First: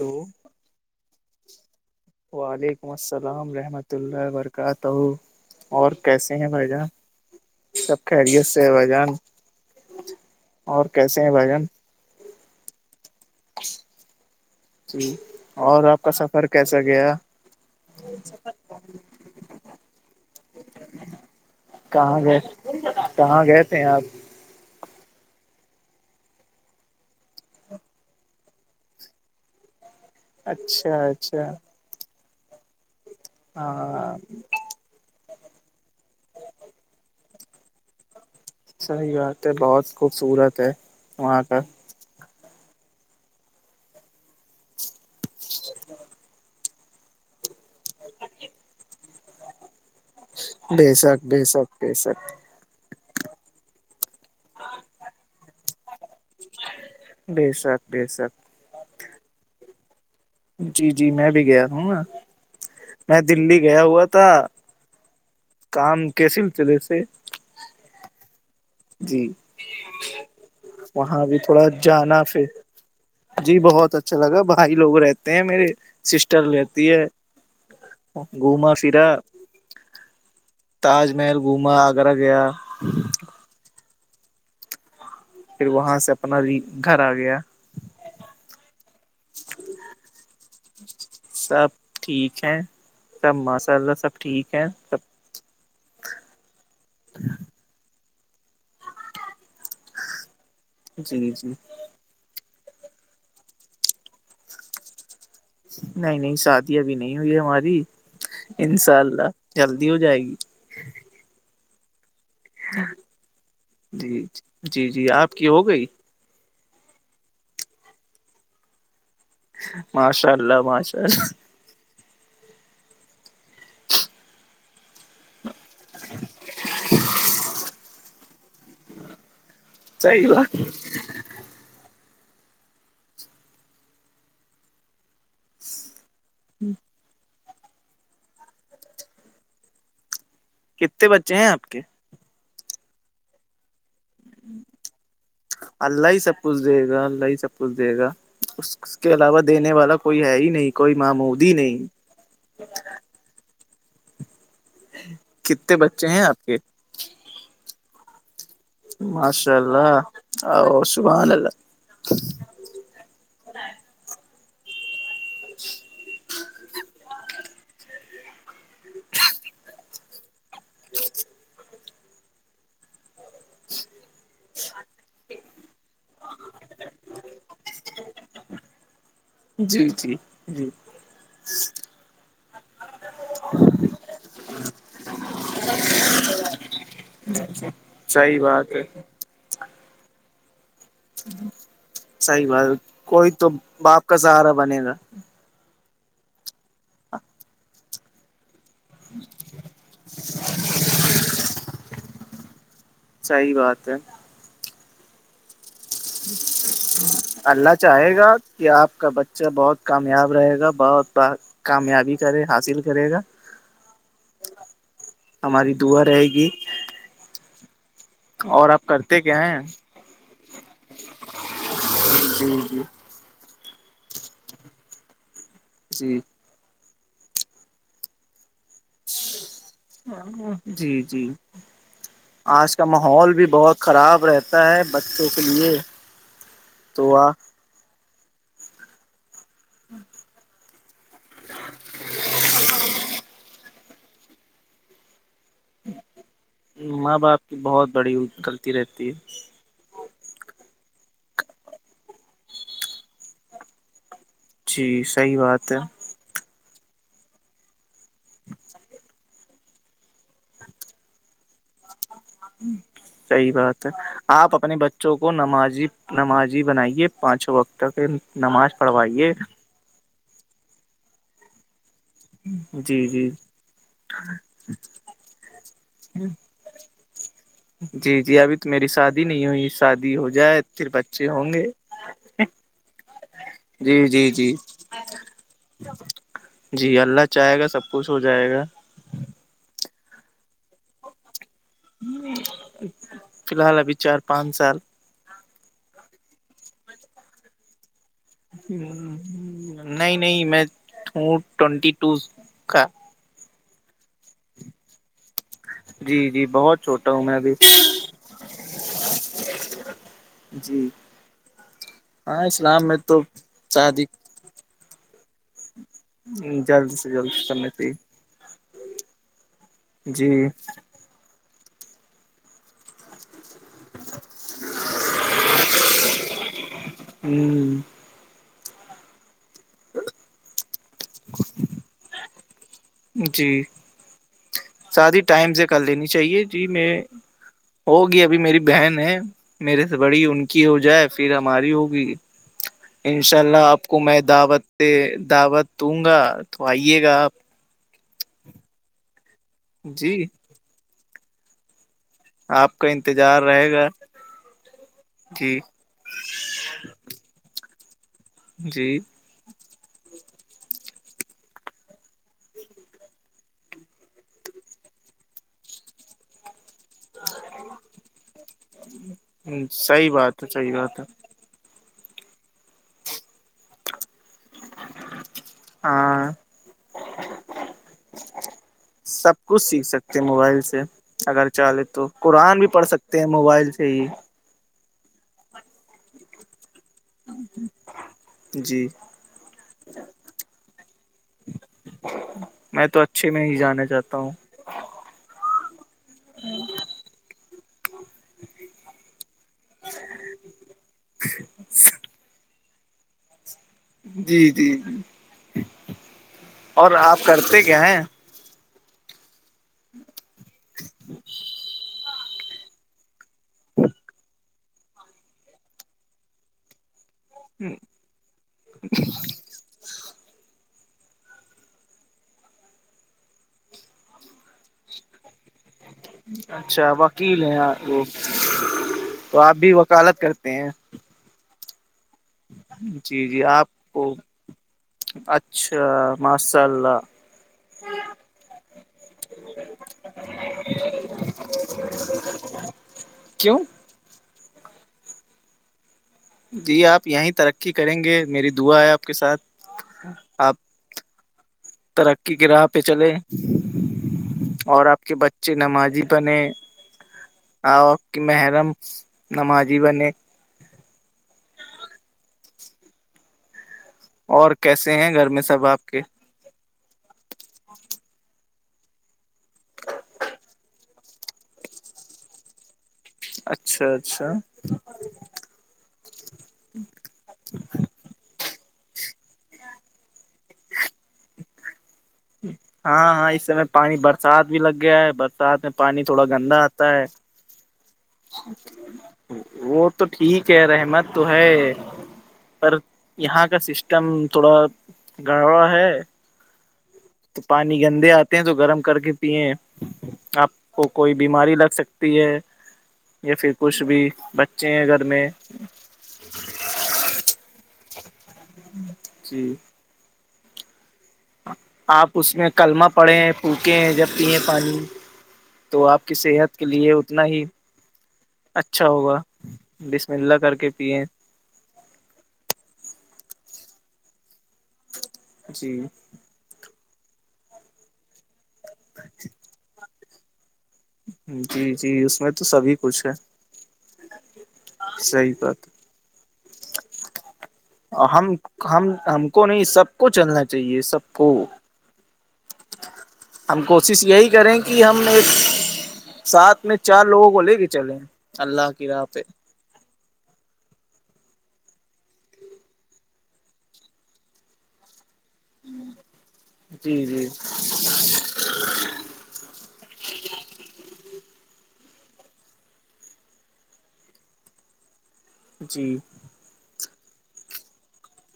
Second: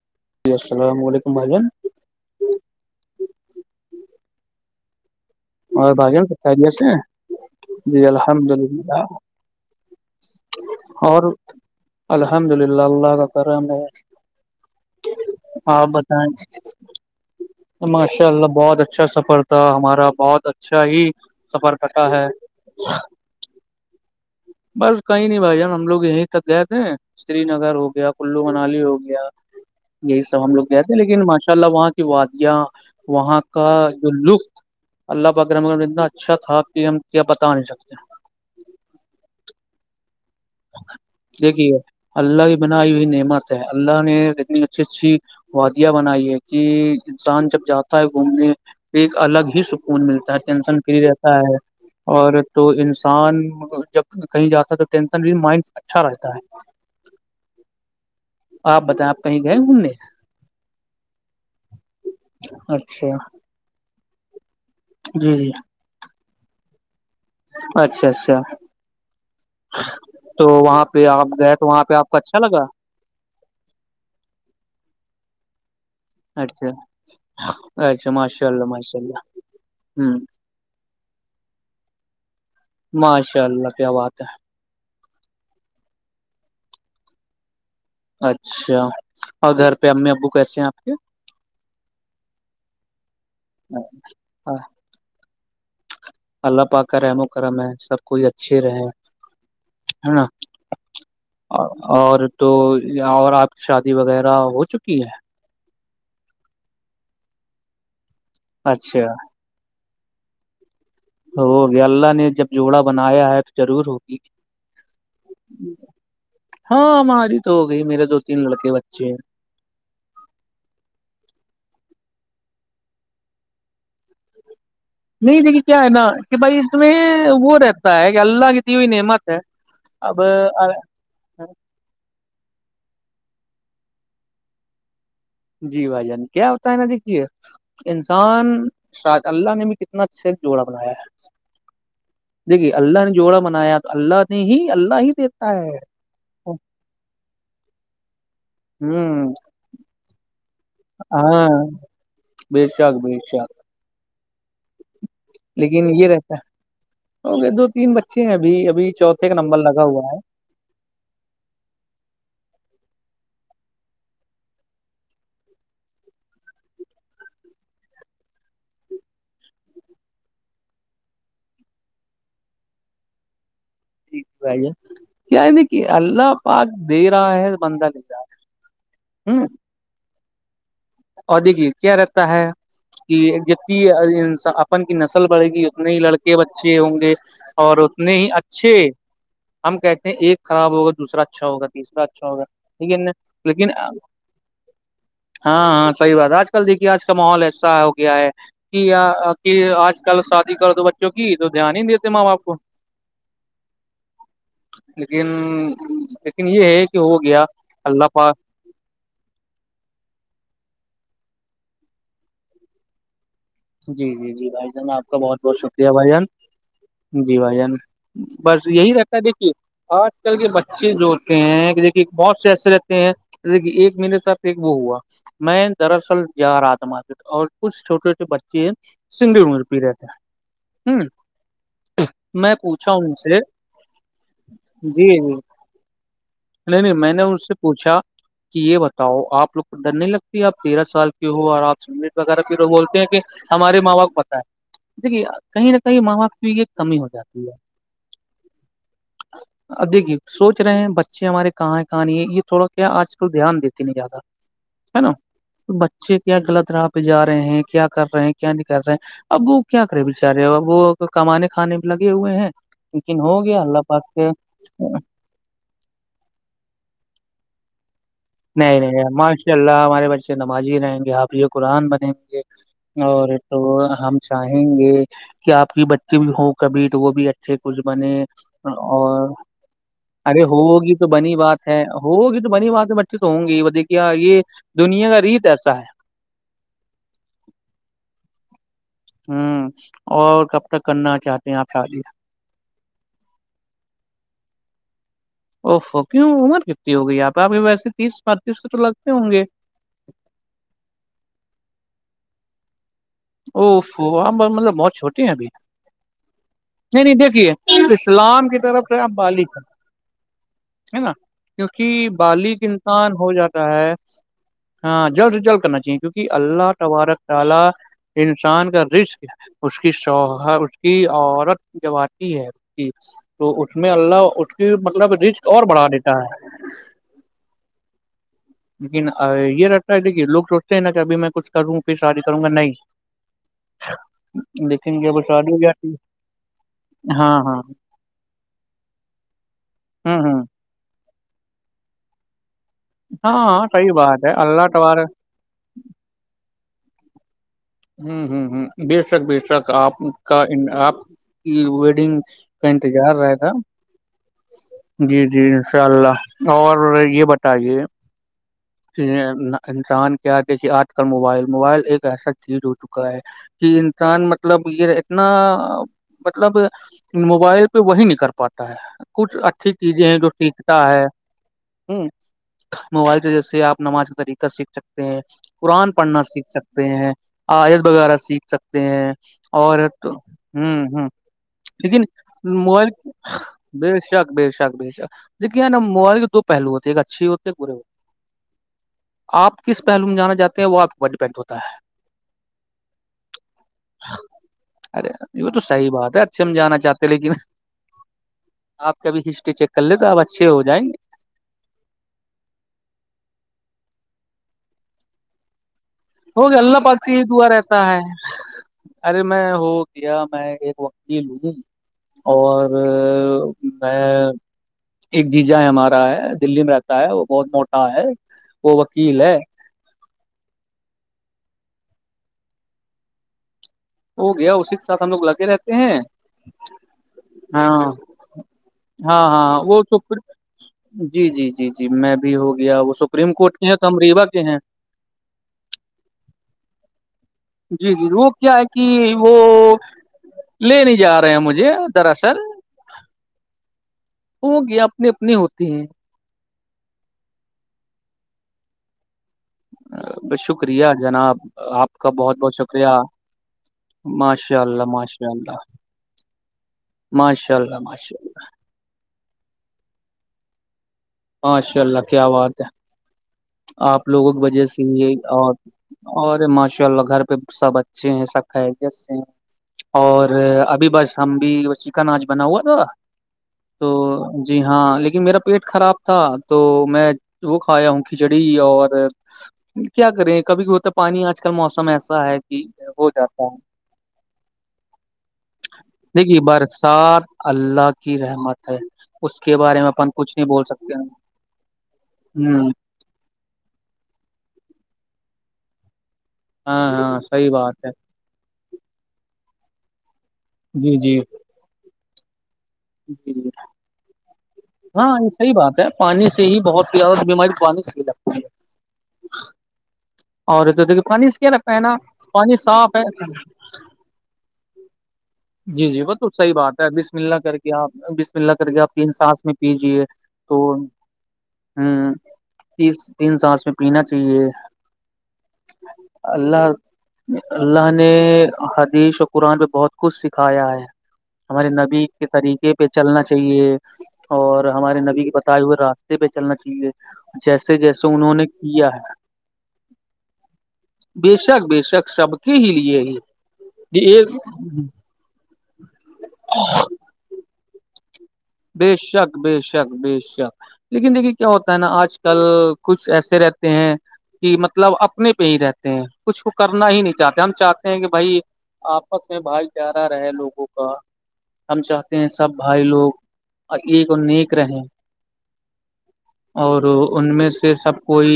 Hello جی السلام علیکم بھائی جان وعلیکم السلام ورحمۃ اللہ وبرکاتہ اور بھائی جان کیسے ہیں بھائی خیریت جان سے ہیں؟ سب جی خیریت الحمد سے ہے بائی للہ جان اور کیسے ہیں بھائی جان الحمد للہ اللہاکار جی اور آپ کا سفر بتائیں کیسا گیا ماشاء اللہ بہت اچھا سفر تھا ہمارا بہت اچھا ہی سفر کرتا کہاں ہے گئے کہاں گئے تھ ہیں آپ بس کہیں نہیں بھائی جان ہم لوگ یہیں تک گئے تھے سری نگر ہو گیا کلو منالی ہو گیا یہی سب ہم لوگ گئے تھے اچھا لیکن اچھا ماشاء اللہ وہاں کی وادیاں وہاں کا جو ہاں لطف اللہ بکر مکم اتنا اچھا تھا کہ ہم کیا بتا نہیں سکتے صح بات ہے بہت خوبصورت ہے وہاں کا دیکھیے اللہ کی بنائی ہوئی نعمت ہے اللہ نےنی اچھی اچھی وادیاں بنائی ہے کہ انسان جب جاتا ہے گھومنے ایک الگ ہی س فون ملتا ہے ٹینشن بے فری شک رہتا بے ہے شک بے شک اور تو انسان جب کہیں جاتا تو ٹینسن بھی مائنڈ اچھا رہتا ہے بیشک آپ بتائیں آپ کہیں گئے گھومنے جی جی میں بھی گیا ہوں نا اچھا میں دللی گیا ہوا تھا جی جی کام کیسے چلے تھے اچھا اچھا تو وہاں پہ آپ بھی گئے تو تھوڑا وہاں پہ آپ کو جانا اچھا پھر لگا جی بہت اچھا لگا بھائی لوگ رہتے ہیں میرے سسٹر اچھا لیتی ہے اچھا ماشاء اللہ گھوما ماشاء پھرا اللہ ہ تاج محل گھوما آگرہ گیا ماشاء اللہ کیا بات ہے پھر وہاں سے اپنا گھر آ گیا اچھا اور گھر پہ امی ابو کیسے ہیں آپ کے سب ٹھیک ہے سب ماشاء اللہ سب ٹھیک ہے سب اللہ پاک کر رحم و کرم ہے سب کوئی اچھے رہے ہےا جی جی اور تو اور آپ کی شادی وغیرہ ہو چکی ہے نہیں نہیں شادی ابھی نہیں ہوئی ہماری انشاء اچھا اللہ جلدی ہو جائے گی ہو گیا اللہ نے جب جوڑا بنایا ہے تو ضرور ہوگی جی جی جی آپ کی ہو گئی ہاں ہماری تو ہو گئی میرے دو تین لڑکے بچے ہیں ماشاء اللہ ماشاء اللہ نہیں دیکھی کیا ہے نا کہ بھائی اس میں وہ رہتا ہے کہ اللہ کی ت ہوئی نعمت اب صحیح بات جی بھائی جان کیا ہوتا ہے نا دیکھیے انسان شا اللہ نے بھی ک اتنا اچھا سے جوڑا بنایا کتنے ہے بچے ہیں آپ کے دیکھیے اللہ نے جوڑا بنایا تو اللہ نے ہی اللہ ہی دیتا ہے اللہ ہی سب کچھ دے گا اللہ ہی سب کچھ دے گا اس کے ہ علاوہ دینے والا کوئی ہے ہی نہیں کوئی معمود ہی ہاں نہیں بے شاک بیے شاک ہاں لیکن یہ رہتا ہے ہو گیا دو تین بچے ہیں ابھی ابھی چوتھے کا نمبر لگا ہوا ہے ا سحانلہ اچ جی ٹھیک بھائی کیا ہے دیک کہ اللہ پاک دے رہا ہے بندہ لے جا رہا ہوں جی جی جی اور دھیی کیا رہتا ہے کہ جتنی اپن کی نسل بڑھے گی اتنے ہی لڑکے بچے ہوں گے اور اتنے ہی صحیح بات اچھے ہے ہم کہتے ہیں ایک خراب ہو گئے دوسرا اچھا ہوگا تیسرا اچھا ہوگا صحیح بات ٹھیک ہے کوئی تو لیکن باپ کا سہارا بنے گا ہاں ہاں صحی بات ہے آج کل دیکھیے آج کا ماحول ایسا ہو گیا ہے کہ کہ آج کل شادی کر دو بچوں کی تو دھیان ہی دیتے ماں باپ کو صحی بات ہے لیکن لیکن یہ ہے کہ ہو گیا اللہ چاہے پا گا کہ آپ کا بچہ بہت کامیاب رہے گا بہت کامیابی کرے حاصل کرے گا جی جی جی بھائی جان آپ کا بہت بہت ہماری شکریہ دعا بھائی رہے جان گی جی بھائی جان بس اور آپ یہی رہتا کرتے ہے کیا دیکھیے ہیں آج کل کے بچے جو ہوتے ہیں کہ دیکھیے بہت سے جی ایسے جی رہتے ہیں دیکھیے ایک میرے ساتھ ایک وہ ہوا میں جی دراصل اں رات مار اور کچھ چھوٹے چھٹے بچے ہیں سنگر پیرے جی جی میں آج کا پوچھا ان ماحول سے بھی بہت خراب رہتا ہے جی جی بچوں کے لیے نہیں نہیں تو میں نے ان سے پوچھا کہ یہ بتاؤ آپ لوگ کو ڈر نہیں لگتی آپ تیرہ سال کی ہو اور آپ سٹ وغیرہ کی بولتے ہیں کہ ہمارے ماں با کو پت ہے دیکھیے کہیں نہ کہیں ماں باپی کی کمی ہو ماں باپ جاتی کی ہے بہت بڑی غلطی رہتی ہے اب دیکھیے سوچ رہے ہیں بچے ہمارے کہاں ہیں کہاں نہیں ہے یہ تھوڑا کیا آج کل دھیان دیتے ن زیادہ ہے جی نا صحیح بات ہے بچے کیا غلط راہ پہ جا رہے ہیں کیا کر رہے ہیں کیا نہیں کر رہے ہیں اب وہ کیا کرے بچارے وہ کمانے کھانے بھی لگے ہوئے ہیں لیکن ہو گیا اللہ باک کے وہ نمازی نمازی بنائیے پانچوں وقتک نہیں نہیں ماشاء اللہ ہمارے بچے نماز ہی رہیں گے حاف ہی قرآن بنیں گے جی اور جی تو ہم چاہیں گے کہ آپ کی بچے بھی ہو کبھی تو وہ بھی ا سے کچھ بنے جی جی ابھی تو میری شادی اور نہیں ہوئی شادی ہو ارے جائے پھر ہوگی تو بچے بنی ہوں گے بات ہے ہوگی تو بنی بات ہے بچے تو ہوں گی وہ دیکھیے جی جی یہ جی دنیا کا ریت ایسا ہے جی اللہ چاہے گا سب کچھ ہو جائے گا ہوں اور کب تک کرنا چاہتے ہیں آپ شادی فی الحال ابھی چار پانچ سال اوفو کیوں عمر کتنی ہوگئی آپ آپ ویسے تیس پتیس کے تو لگتے ہوں گے نہیں نہیں میں ہوں ٹوونٹی ٹو کا ا مطلب بہت چھوٹی ہیں ابھی جی جی بہت نہیں چھوٹا نہیں ہوں میں دیکھیے ابھی اسلام کی طرف ہے بالک ہے جی ہے نا کیونکہ ہاں بالغ اسلام میں انسان تو ہو جاتا ہے شادی ہاں جلد سے جلد کرنا چاہیے کیونکہ اللہ جلد سے تبارک جلد تعالی کرنی چاہیے انسان کا رسک اس کی جی سوا کی عورت جب آتی ہے اس کی تو اس میں اللہ اس کی مطلب رسک اور بڑھا دیتا ہے ہوں لیکن یہ رہتا ہے دیکھیے لوگ سوچتے ہیں نا کہ ابھی میں کچھ کروں پھر شادی کروں گا نہیں جی لیکن سات جب ہی شادی ٹائم ہو سے کر جاتی لینی چاہیے جی میں ہاں ہاں ہوگی ابھی میری بہن ہے میرے سے ہوں بڑی ہوں ان کی ہو جائے پھر ہماری ہوگی ان ہاں شاء اللہ ہاں آپ صحیح کو میں بات ہے اللہ دعوت تبارک دعوت دوں گا تو آئیے گا آپ ہ ہ ہ بے شک بے شک آپ جی کا آپ کی ویڈنگ آپ کنٹ کا ار انتظار آتاا رہے گا جی جی انشاء اللہ اور یہ بتائیے جی کہ انسان کیا دیکھیے آج کل موبائل موبائل ایک ایسا چیز ہو چکا ہے کہ انسان مطلب یہ اتنا مطلب موبائل پہ وہی نکل پاتا ہے کچھ اچھی چیزیں صحیح ہیں جو بات ہے صحیح سیکھتا بات ہے ہ موبائل سے جیسے آپ نماز کا طریقہ سیکھ سکتے ہیں قرآن پڑھنا ہاں سیکھ سکتے ہیں آیت وغیرہ سیکھ سکتے ہیں سب کچھ سیکھ اور تو سکتے ہیں موبائل ہ سے ہ اگر چاہے لیکن تو قرآن بھی پڑھ موبائل سکتے ہیں موبائل سے بے ہی شک بے شک بے شاک دیکے ن موائل دو پہلو ہوتے ہیں ایک اچھی ہوتی ہے برے ہوتے جی آپ کس پہلو میں جانا چاہ ہیں وہ آپ ڈیپینڈ ہوتا ہے میں تو اچھے میں ہی جانا چاہتا ہوں ارے یہ تو صحیح بات ہے اچھے ہم جانا چاہتے لیکن آپ کبھی ہسٹری چیک کر ل توپ اچھے ہو جائیں گے جی جی جی ہو گیا اللہ اور پالسی ہی آپ دا کرتے رہتا کیا ہے ہیں ارے میں ہو گیا میں ایک وقی لوں اور میں ایک جی جا ہے ہمارا ہے دلی میں رہتا ہے ہے وہ بہت موٹا ہے وہ وکیل ہے ہو گیا اسی کے ساتھ ہم لوگ لگے رہتے ہیں اچھا وکیل ہیں ہاں وہ ہاں تو آپ ہاں بھی وہ سپ وکالت کرتے ہیں جی جی جی جی میں بھی ہو گیا وہ جی سپریم جی کورٹ کے آپ ہیں کو تومریوا کے ہیں اچھا ماشاء اللہ جی جی وہ کیا ہے کہ وہ لے نہیں جا رہے ہیں مجھے دراصل کیوں ہو گیا اپنے اپنے ہوتے ہیں جی آپ یہیں ترقی کریں گے میری دعا ہے آپ کے ساتھ بس آپ شکریہ جناب آپ کا ترقی بہت کی بہت راہ پہ شکریہ چلے ماشاء اللہ اور آپ کے ماشاء بچے اللہ نمازی بنے ماشاء اللہ آپ ماشاء کی محرم نم آ جیبنے مشاء اللہ کیا بات ہے آپ لوگوں کی اور وجہ سے کیسے ہیں ہی گھر میں سب آپ کے اور ماشاء اللہ گھر پہ سب اچھے ہیں سب خیریت سے ہیں اور ابھی بس ہم بھی وہ چکن آج بنا ہوا تھا اچھا تو اچھا جی ہاں لیکن میرا پیٹ خراب تھا تو میں وہ کھایا ہوں کھچڑی اور کیا کریں کبھی ہوتا پانی آج کل موسم ہےسا ہاں ہاں اس سمے پانی برسات بھی لگ گیا ہے برسات میں پانی تھوڑا دیکھیے گندا آتا ہے برسات اللہ کی رحمت ہے اس کے بارے میں وہ تو اپن کچھ نہیں ٹھیک ہے بول رہے سکتے ہیں احمت تو ہے ہوں پر یہاں کا سسٹم تھوڑا گڑڑا ہے ہاں ہاں تو صحیح پانی بات ہے گندے آتے ہیں تو گرم کر کے پیئے آپ کو جی کوئی جی بیماری لگ سک ہے جی یا جی پھر کچھ بھی بچ ہاں یہ صحی بات ہے پانی سے ہی بہت زیادہ بیماری پانی سے ہی لگتی ہے جی اور ا توھر دیکھیے پانی سے کیا رگتا ہے نا پانی صاف ہے ک ہیں جب پیے پانی جی جی آپ وہ کی تو صحی صحت کے بات ہے لیے بس اتنا ملنا ہی کر کے آپ بس ملنا کر کے اچھا آپ تین ہوگا سانس میں کیجیے بسم اللہ کر تو کے پیے ہ تیس تین ساس میں پینا چاہیے جی اللہ اللہ نے حدیث اور قرآن پہ بہت کچھ سکھایا ہے ہمارے جی جی نبی اس کے میں تو طریقے سبھی پہ کچھ ہے چلنا چاہیے اور ہمارے نبی کے صحیح بتائے بات ہوئے راستے پہ چلنا چاہیے جیسے جیسے ہم انہوں نے کیا ہم ہے ہم کو نہیں سب کو چلنا چاہیے سب کو بے شک ب شک شبد کی ہی لیے ہے ہم کوشش یہی کریں کہ ہم ایک سات میں چار لوگوں کو لے کے چلیں اللہ کی بے راہ پہ شک بے شک بے شک لیکن دیکھیے کیا ہوتا ہے نا آج کل کچھ ایسے رہتے ہیں کہ مطلب اپنے پہ ہی رہتے ہیں کچھ وہ کرنا ہی جی نہیں جی چاہتے ہم چاہتے ہیں کہ بھائی آپس میں بھائی چارہ رہے لوگوں کا ہم چاہتے ہیں سب بھائی لوگ اور ایک اور نیک رہیں جی اور ان میں سے سب کوئی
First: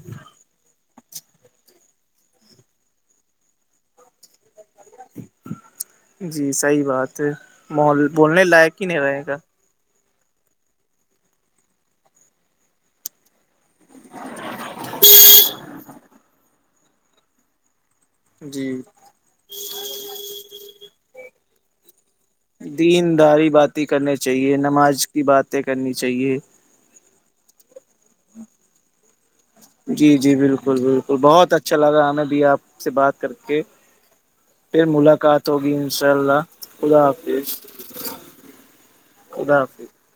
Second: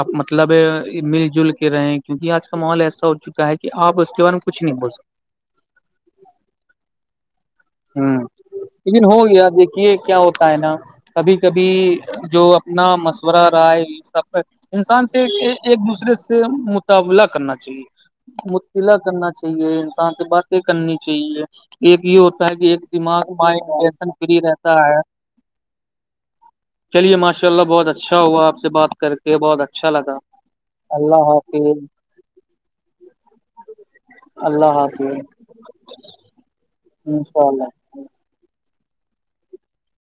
اب مطلب ہے مل جل کے رہے کیونکہ آج کا ماحول ایسا ہو چکا ہے کہ آپ اس کے بارے میں کچھ نہیں بول سکتے جی صحیح بات ہے محول بولنے لائق ہی نہیں رہے گا یہ کیا ہوتا ہے نا کبھی کبھی جو اپنا مشورہ رہا ہے یہ سب انسان سے ایک دوسرے سے مطابلہ کرنا چاہیے جی مطتلاع کرنا چاہیے انسان سے باتیں کرنی چاہیے ایک یہ ہوتا پہلی ایک دماغ دینداری مائنڈ باتیں ینسن کرنی فری چاہیے رہتا ہے نماز کی باتیں کرنی چاہیے چلیے ماشء اللہ بہ اچا اچھا ہوا آپ سے بات کر کے بہت اچھا لگا جی جی بالکل بالکل اللہ بہت حافظ اچھا لگا ہمیں بھی آپ سے بات کر کے اللہ پھر حافظ ملاقات ہوگی ان شاء اللہ خدا انشاء حافظ اللہ خدا حافظ